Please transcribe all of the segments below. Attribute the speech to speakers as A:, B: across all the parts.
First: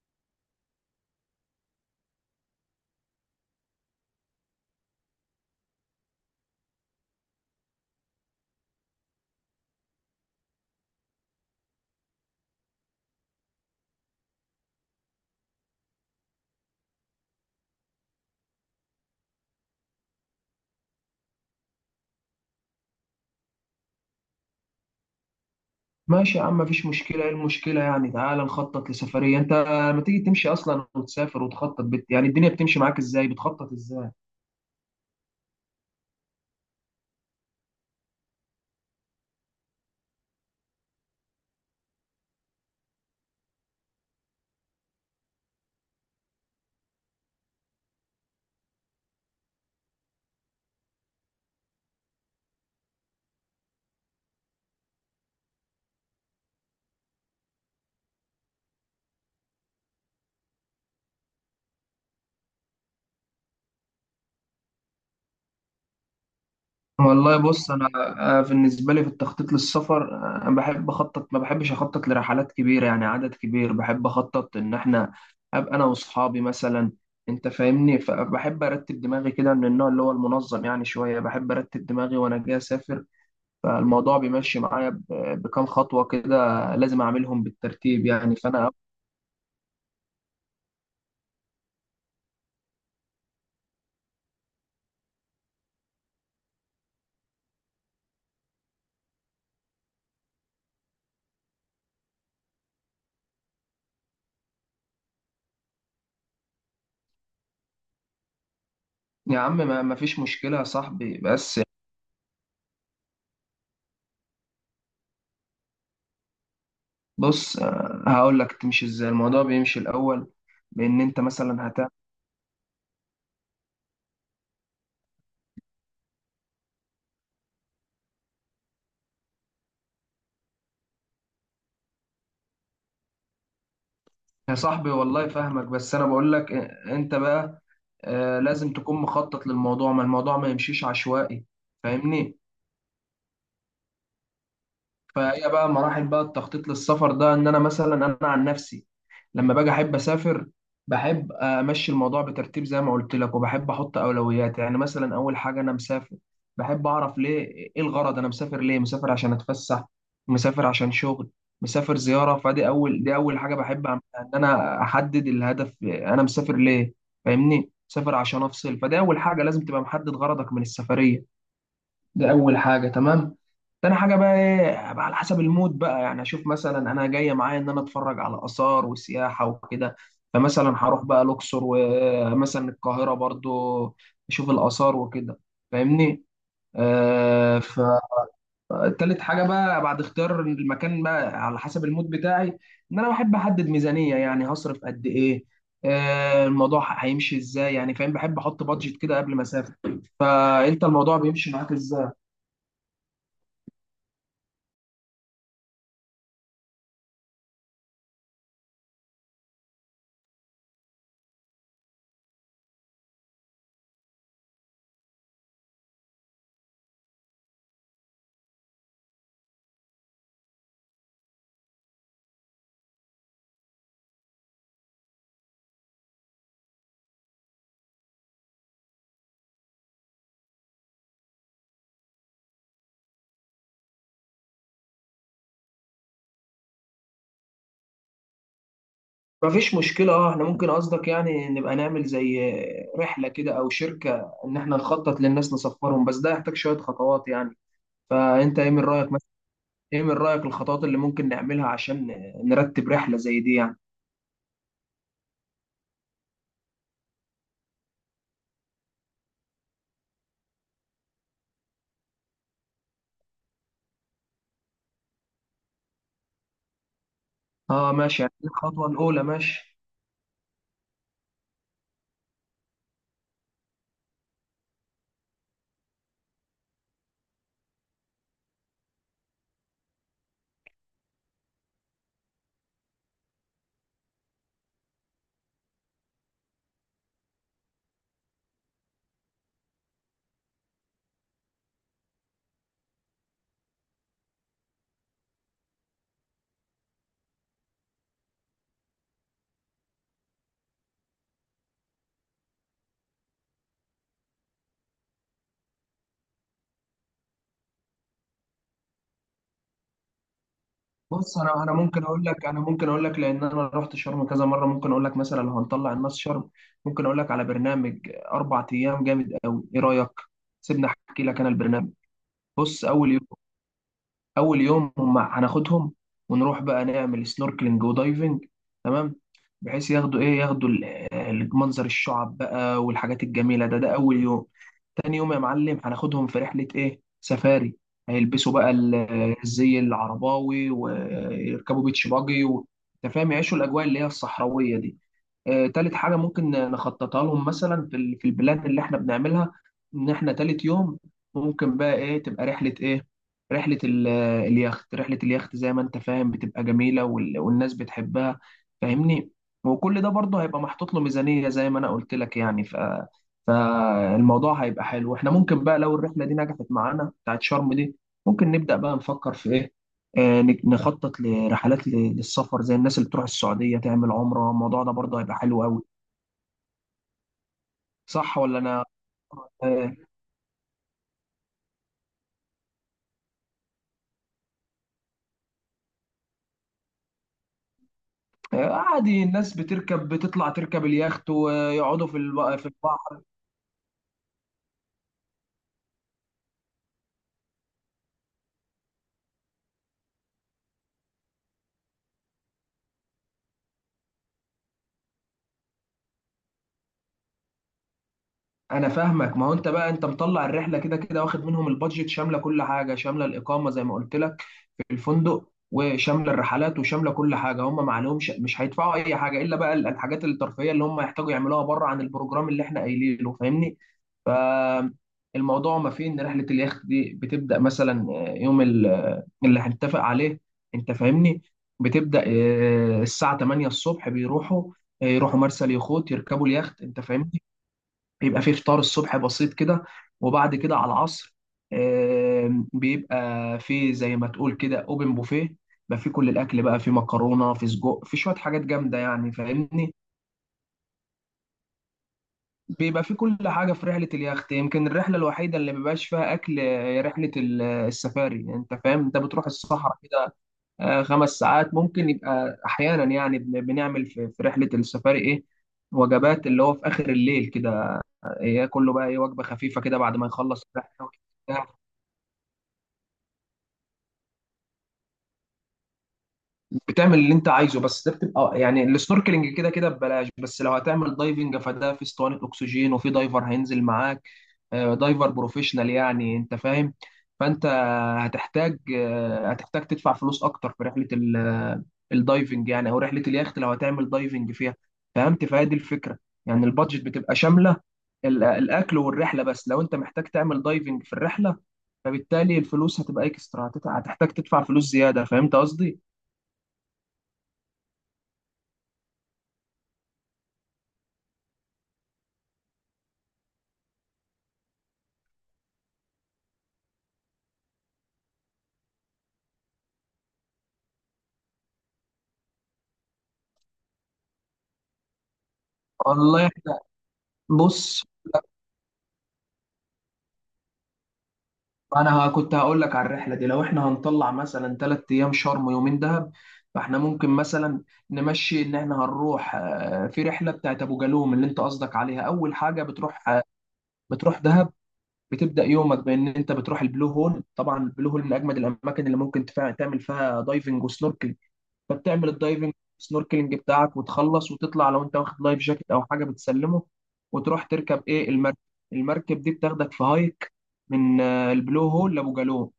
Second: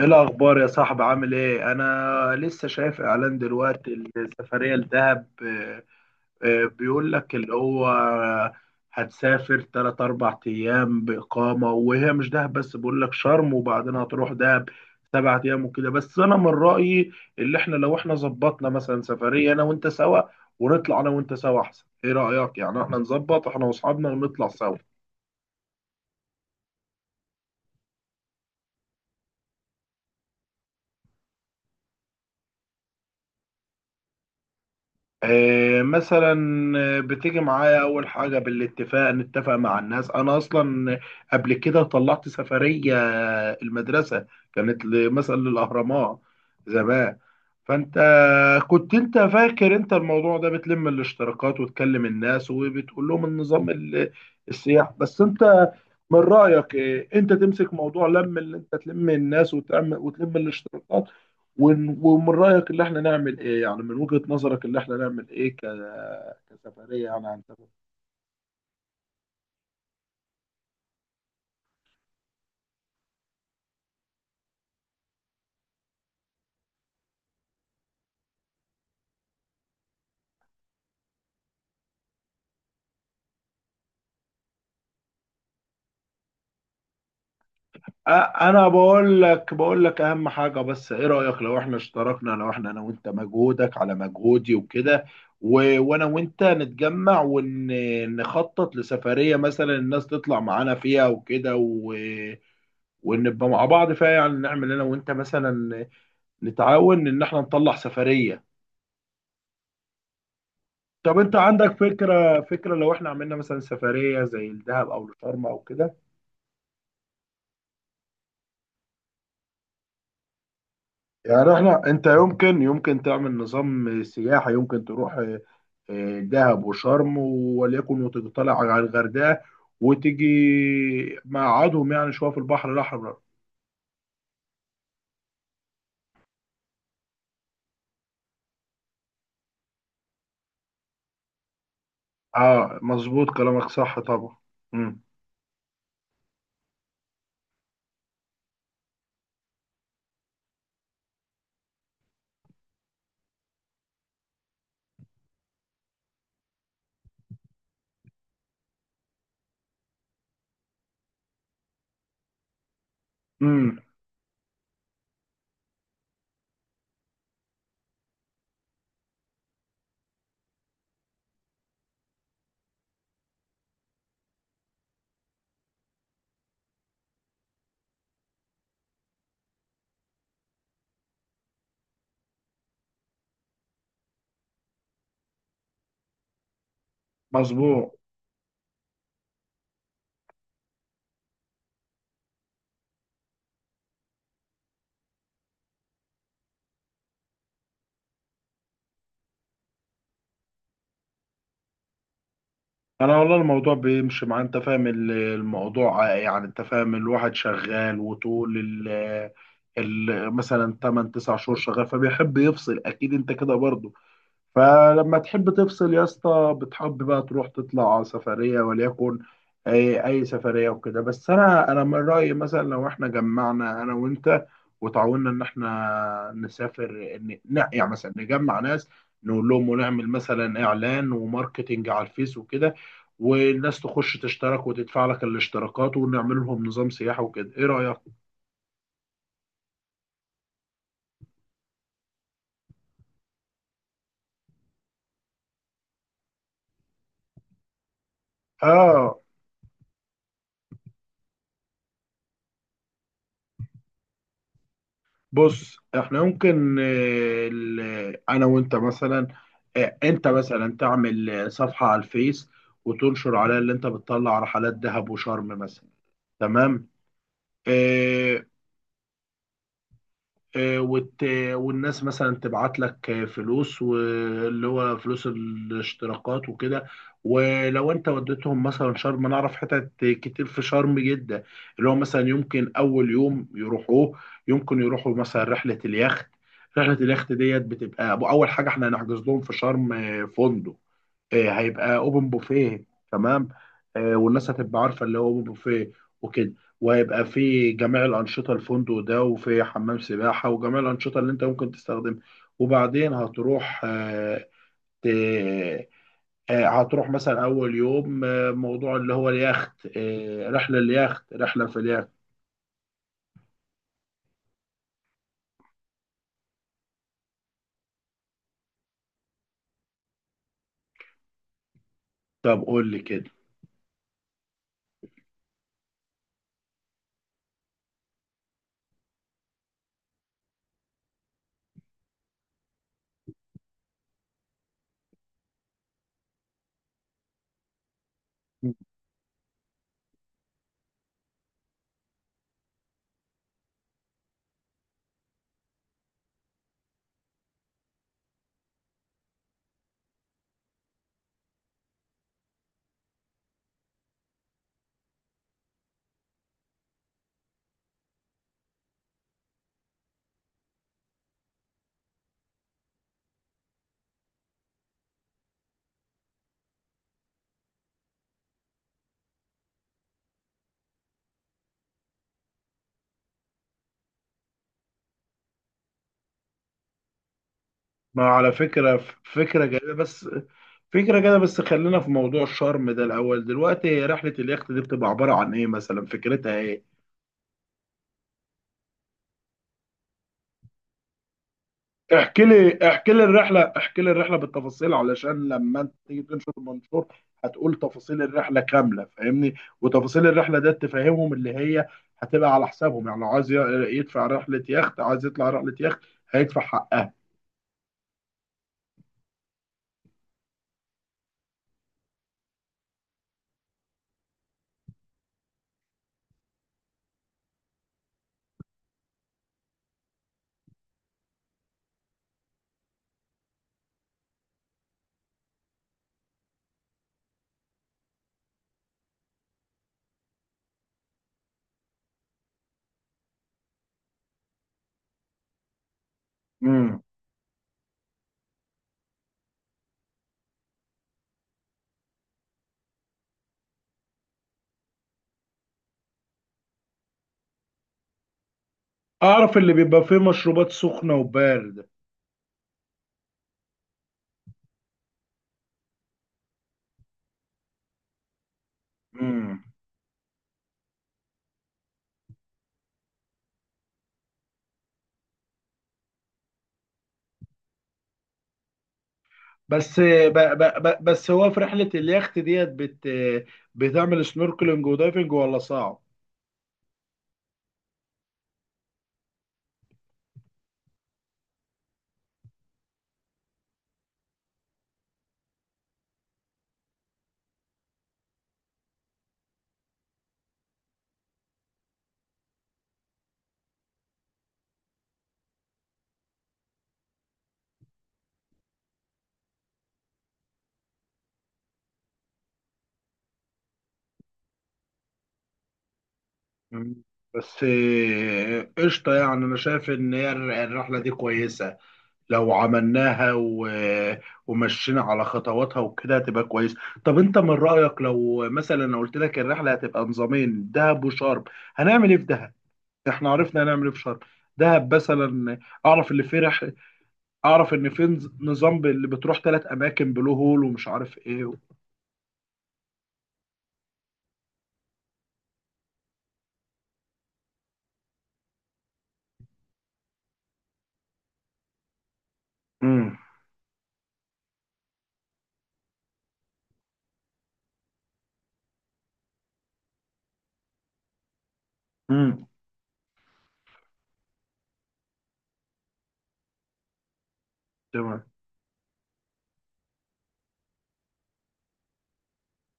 A: ايه الاخبار يا صاحبي، عامل ايه؟ انا لسه شايف اعلان دلوقتي، السفريه لدهب. بيقول لك اللي هو هتسافر 3 4 ايام باقامه، وهي مش دهب بس، بيقول لك شرم وبعدين هتروح دهب 7 ايام وكده. بس انا من رايي، اللي احنا لو احنا ظبطنا مثلا سفريه انا وانت سوا، ونطلع انا وانت سوا احسن. ايه رايك يعني احنا نظبط احنا واصحابنا ونطلع سوا؟
B: ماشي يا عم، مفيش مشكلة. ايه المشكلة يعني؟ تعالى نخطط لسفرية. انت ما تيجي تمشي اصلا وتسافر وتخطط يعني الدنيا بتمشي معاك ازاي، بتخطط ازاي؟
A: مثلا. بتيجي معايا، اول حاجه بالاتفاق نتفق مع الناس. انا اصلا قبل كده طلعت سفريه المدرسه، كانت مثلا للاهرامات زمان. فانت كنت انت فاكر انت الموضوع ده بتلم الاشتراكات وتكلم الناس وبتقول لهم النظام السياح. بس انت من رأيك إيه؟ انت تمسك موضوع لم، اللي انت تلم الناس وتعمل وتلم الاشتراكات، ومن رأيك اللي احنا نعمل ايه؟ يعني من وجهة نظرك اللي احنا نعمل ايه كسفرية يعني،
B: والله
A: عن سفر.
B: بص انا، بالنسبة لي في التخطيط للسفر، انا بحب اخطط، ما بحبش اخطط لرحلات كبيرة يعني عدد كبير. بحب اخطط ان احنا ابقى انا واصحابي مثلا. انت فاهمني، فبحب ارتب دماغي كده، من النوع اللي هو المنظم يعني شوية. بحب ارتب دماغي وانا جاي اسافر. فالموضوع بيمشي معايا بكام خطوة كده، لازم اعملهم بالترتيب يعني.
A: انا
B: فانا
A: بقول لك اهم حاجه، بس ايه رايك لو احنا اشتركنا، لو احنا انا وانت، مجهودك على مجهودي وكده وانا وانت نتجمع ونخطط لسفريه، مثلا الناس تطلع معانا فيها وكده ونبقى مع بعض فيها؟ يعني نعمل انا وانت مثلا نتعاون ان احنا نطلع سفريه.
B: يا عم ما فيش مشكلة يا
A: طب
B: صاحبي
A: انت
B: بس.
A: عندك فكره لو احنا عملنا مثلا سفريه زي الدهب او الشرم او كده؟
B: بص، هقول لك تمشي ازاي الموضوع بيمشي الأول، بإن أنت
A: يعني
B: مثلا
A: احنا،
B: هتعمل.
A: انت يمكن تعمل نظام سياحة، يمكن تروح اه، دهب وشرم، وليكن وتطلع على الغردقة وتيجي مقعدهم يعني شوية في البحر الأحمر.
B: يا صاحبي والله فاهمك، بس أنا بقول لك، أنت بقى لازم تكون مخطط للموضوع، ما الموضوع ما يمشيش عشوائي. فاهمني.
A: اه، مظبوط كلامك، صح طبعا. امم
B: فهي بقى مراحل بقى التخطيط للسفر ده، ان انا مثلا انا عن نفسي، لما باجي احب اسافر، بحب امشي الموضوع بترتيب زي ما قلت لك، وبحب احط اولويات. يعني مثلا اول حاجه، انا مسافر بحب اعرف ليه. ايه الغرض؟ انا مسافر ليه؟ مسافر عشان اتفسح، مسافر عشان شغل، مسافر زياره. فدي اول حاجه
A: امم
B: بحب أعملها، ان انا احدد الهدف انا مسافر ليه. فاهمني. مسافر عشان افصل. فدي اول حاجه لازم تبقى محدد غرضك من السفريه. دي اول حاجه، تمام. تاني حاجه بقى، ايه بقى؟ على حسب المود بقى، يعني اشوف مثلا انا جايه معايا ان انا اتفرج على اثار وسياحه وكده. فمثلا هروح بقى الاقصر، ومثلا القاهره برضو، اشوف الاثار وكده. فاهمني. آه.
A: مظبوط.
B: فتالت حاجه بقى بعد اختيار المكان بقى على حسب المود بتاعي، ان انا بحب احدد ميزانيه، يعني هصرف قد ايه، الموضوع هيمشي ازاي يعني، فاهم، بحب احط بادجت كده قبل ما اسافر. فانت الموضوع بيمشي معاك ازاي؟
A: انا والله الموضوع بيمشي مع، انت فاهم الموضوع يعني. انت فاهم، الواحد شغال، وطول ال مثلا 8 9 شهور شغال، فبيحب يفصل اكيد، انت كده برضه. فلما تحب تفصل يا اسطى، بتحب بقى تروح تطلع سفرية وليكن أي سفرية وكده. بس أنا من رأيي مثلا لو إحنا جمعنا أنا وأنت وتعاوننا إن إحنا نسافر، يعني مثلا نجمع ناس، نقول لهم ونعمل مثلا إعلان وماركتينج على الفيس وكده، والناس تخش تشترك وتدفع لك الاشتراكات ونعمل لهم نظام سياحة وكده. إيه رأيك؟
B: مفيش مشكلة، اه احنا ممكن، قصدك يعني نبقى نعمل زي رحلة كده او شركة ان احنا نخطط للناس نسفرهم، بس ده يحتاج شوية خطوات يعني. فانت ايه من رأيك
A: آه،
B: مثلا؟ ايه من رأيك الخطوات اللي ممكن نعملها عشان نرتب رحلة زي دي يعني؟
A: بص. احنا ممكن انا وانت مثلا، انت مثلا تعمل صفحة على الفيس وتنشر عليها اللي انت بتطلع رحلات دهب وشرم مثلا، تمام.
B: اه ماشي يعني
A: آه،
B: الخطوة الاولى ماشي.
A: آه، وت... والناس مثلا تبعت لك فلوس، واللي هو فلوس الاشتراكات وكده. ولو انت وديتهم مثلا شرم، انا اعرف حتت كتير في شرم جدا، اللي هو مثلا يمكن اول يوم يروحوه، يمكن يروحوا مثلا رحلة اليخت. رحلة اليخت ديت بتبقى اول حاجة. احنا هنحجز لهم في شرم فندق، هيبقى اوبن بوفيه، تمام. والناس هتبقى عارفه اللي هو اوبن بوفيه وكده، وهيبقى في جميع الانشطه، الفندق ده وفي حمام سباحه وجميع الانشطه اللي انت ممكن تستخدمها. وبعدين هتروح ت- هتروح مثلا اول يوم موضوع اللي هو اليخت، رحله اليخت،
B: بص، انا
A: رحله
B: انا
A: في
B: ممكن
A: اليخت.
B: اقول لك لان انا رحت شرم كذا مرة، ممكن اقول لك مثلا لو هنطلع الناس شرم، ممكن اقول لك على برنامج 4 ايام جامد قوي. ايه رأيك؟ سيبني احكي لك انا البرنامج.
A: طب
B: بص
A: قول لي
B: اول يوم
A: كده.
B: اول يوم هم هناخدهم ونروح بقى نعمل سنوركلينج ودايفنج. تمام. بحيث ياخدوا منظر الشعب بقى والحاجات الجميله. ده اول يوم. تاني يوم يا معلم هناخدهم في رحله ايه، سفاري. هيلبسوا بقى الزي العرباوي ويركبوا بيتش باجي انت فاهم، يعيشوا الاجواء اللي هي الصحراويه دي. تالت حاجة ممكن نخططها لهم مثلا في البلان اللي احنا بنعملها، ان احنا تالت يوم ممكن بقى ايه، تبقى رحلة ايه، رحلة اليخت زي ما انت فاهم بتبقى جميلة، والناس بتحبها. فاهمني. وكل ده برضه هيبقى محطوط له ميزانية زي ما انا قلت لك يعني فالموضوع هيبقى حلو. احنا ممكن بقى، لو الرحلة دي نجحت معانا بتاعت شرم دي، ممكن نبدأ بقى نفكر في ايه، نخطط لرحلات للسفر زي الناس اللي بتروح السعودية تعمل عمرة. الموضوع ده برضه هيبقى حلو قوي،
A: ما
B: صح
A: على
B: ولا انا؟
A: فكرة، فكرة جميلة،
B: آه،
A: بس فكرة كده. بس خلينا في موضوع الشرم ده الأول دلوقتي. هي رحلة اليخت دي بتبقى عبارة عن إيه مثلا؟ فكرتها إيه؟
B: عادي، الناس بتركب، بتطلع تركب اليخت ويقعدوا في الب- في البحر.
A: احكي لي الرحلة بالتفاصيل علشان لما أنت تيجي تنشر المنشور، هتقول تفاصيل الرحلة كاملة، فاهمني؟ وتفاصيل الرحلة ده تفهمهم اللي هي هتبقى على حسابهم، يعني لو عايز يدفع رحلة يخت، عايز يطلع رحلة يخت، هيدفع حقها.
B: انا فاهمك، ما هو انت بقى انت مطلع الرحلة كده كده، واخد منهم البادجت شاملة كل حاجة، شاملة الإقامة زي ما قلت لك في الفندق، وشامله الرحلات، وشامله كل حاجه. هم ما عليهمش، مش هيدفعوا اي حاجه الا بقى الحاجات الترفيهيه اللي هم يحتاجوا يعملوها بره عن البروجرام اللي احنا قايلينه. فاهمني. فالموضوع ما فيه ان رحله اليخت دي بتبدا مثلا يوم اللي هنتفق عليه، انت فاهمني. بتبدا الساعه 8 الصبح، بيروحوا يروحوا مرسى اليخوت، يركبوا اليخت. انت
A: امم
B: فاهمني. بيبقى فيه فطار الصبح بسيط كده، وبعد كده على العصر، بيبقى فيه زي ما تقول كده اوبن بوفيه. بيبقى فيه كل الاكل بقى، فيه مكرونه، فيه سجق، فيه شويه حاجات جامده يعني.
A: أعرف اللي
B: فاهمني.
A: بيبقى فيه مشروبات سخنة وباردة.
B: بيبقى فيه كل حاجه في رحله اليخت. يمكن الرحله الوحيده اللي مبيبقاش فيها اكل رحله السفاري. انت فاهم، انت بتروح
A: امم
B: الصحراء كده. 5 ساعات ممكن يبقى احيانا يعني، بنعمل في رحله السفاري ايه، وجبات اللي هو في اخر الليل كده، ياكل له بقى ايه وجبه خفيفه كده
A: بس
B: بعد ما
A: ب ب
B: يخلص
A: ب
B: الرحله
A: بس هو في
B: وبتاع.
A: رحلة اليخت ديت بتعمل سنوركلينج ودايفنج ولا صعب؟
B: بتعمل اللي انت عايزه، بس ده بتبقى يعني السنوركلينج كده كده ببلاش. بس لو هتعمل دايفنج فده في اسطوانه اكسجين وفي دايفر هينزل معاك. دايفر بروفيشنال يعني، انت فاهم. فانت هتحتاج تدفع فلوس اكتر في رحله الدايفنج يعني، او رحله اليخت لو هتعمل دايفنج فيها. فهمت؟ فهي دي الفكره. يعني البادجت بتبقى شامله الاكل والرحله. بس لو انت محتاج تعمل دايفنج في الرحله، فبالتالي الفلوس هتبقى اكسترا، هتحتاج تدفع فلوس زياده. فهمت قصدي؟
A: مم. بس قشطة يعني. أنا شايف إن هي الرحلة دي كويسة، لو عملناها ومشينا على خطواتها وكده هتبقى كويس. طب أنت من رأيك لو مثلا أنا قلت لك الرحلة هتبقى نظامين، دهب وشرم، هنعمل إيه في دهب؟ إحنا عرفنا هنعمل إيه في شرم. دهب مثلا، أعرف اللي فيه
B: والله احنا.
A: اعرف ان
B: بص
A: في نظام اللي بتروح 3 اماكن، بلو هول ومش عارف ايه
B: انا كنت هقول لك على الرحله دي، لو احنا هنطلع مثلا 3 ايام شرم ويومين دهب، فاحنا ممكن مثلا نمشي ان احنا هنروح في رحله بتاعت ابو جالوم اللي انت قصدك عليها. اول حاجه
A: امم
B: بتروح بتروح دهب. بتبدا يومك بان انت بتروح البلو هول. طبعا البلو هول من اجمد الاماكن اللي ممكن تعمل فيها دايفنج وسنوركل. فبتعمل
A: امم
B: الدايفنج سنوركلينج بتاعك وتخلص وتطلع. لو انت واخد لايف جاكيت او حاجه بتسلمه، وتروح تركب
A: تمام.
B: ايه، المركب. المركب دي بتاخدك في هايك من البلو هول لابو جالوم،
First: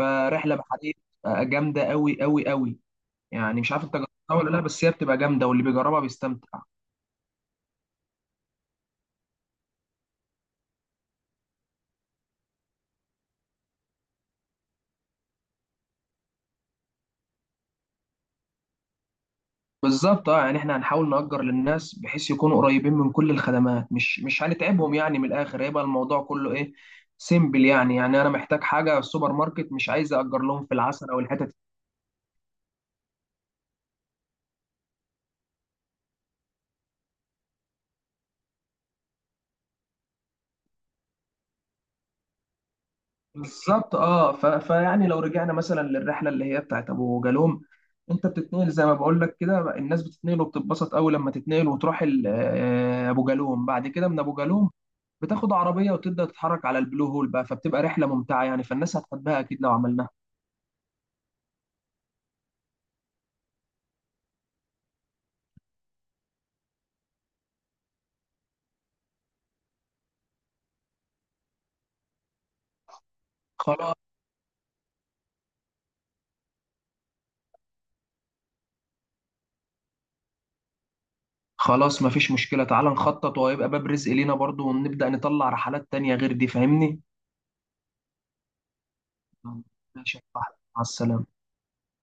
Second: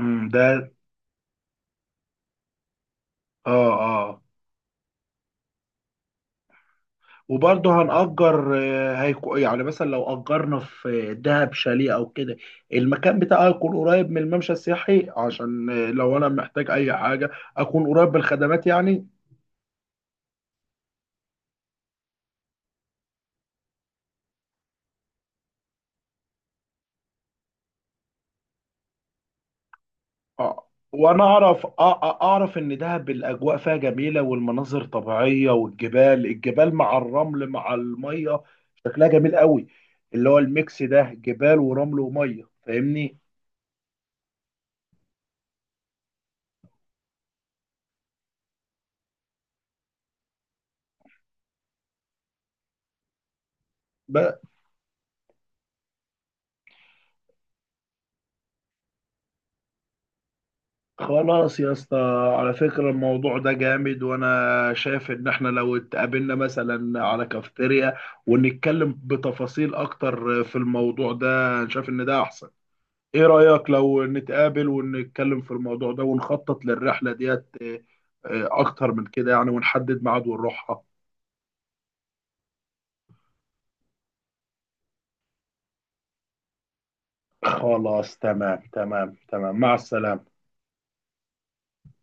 A: ده،
B: بحريه جامده قوي قوي قوي. يعني مش
A: اه،
B: عارف انت
A: اه،
B: جربتها ولا لا، بس هي بتبقى جامده واللي بيجربها بيستمتع.
A: وبرضه هنأجر هيكو، يعني مثلا لو أجرنا في دهب شاليه أو كده، المكان بتاعه يكون قريب من الممشى السياحي، عشان لو أنا محتاج أي حاجة أكون قريب بالخدمات يعني.
B: بالظبط، اه يعني احنا هنحاول نأجر للناس بحيث يكونوا قريبين من كل الخدمات، مش هنتعبهم يعني، من الاخر هيبقى الموضوع كله ايه، سيمبل يعني انا محتاج حاجه سوبر ماركت، مش عايز اجر لهم
A: آه.
B: في العسل او
A: وانا
B: الحتت.
A: اعرف اعرف ان دهب الاجواء فيها جميله، والمناظر طبيعيه، والجبال، مع الرمل مع الميه، شكلها جميل قوي، اللي هو الميكس ده جبال ورمل وميه، فاهمني؟
B: بالظبط، اه فيعني لو رجعنا مثلا للرحله اللي هي بتاعت ابو جالوم، انت بتتنقل زي ما بقول لك كده. الناس بتتنقل وبتتبسط قوي لما تتنقل وتروح ابو جالوم. بعد كده من ابو
A: بقى
B: جالوم بتاخد عربيه وتبدا تتحرك على البلو هول بقى، فبتبقى رحله ممتعه يعني. فالناس هتحبها اكيد لو عملناها.
A: خلاص يا اسطى. على فكره الموضوع ده جامد، وانا شايف ان احنا لو اتقابلنا مثلا على كافتيريا ونتكلم بتفاصيل اكتر في الموضوع ده، شايف ان ده احسن. ايه رأيك
B: خلاص.
A: لو نتقابل ونتكلم في الموضوع ده ونخطط للرحلة ديت؟ اكتر من كده يعني، ونحدد ميعاد ونروحها.
B: خلاص مفيش مشكله، تعال نخطط وهيبقى باب رزق لينا برضو، ونبدا نطلع رحلات تانية غير دي. فاهمني.
A: خلاص، تمام تمام تمام، مع
B: ماشي يا
A: السلامة.
B: صاحبي، مع السلامه.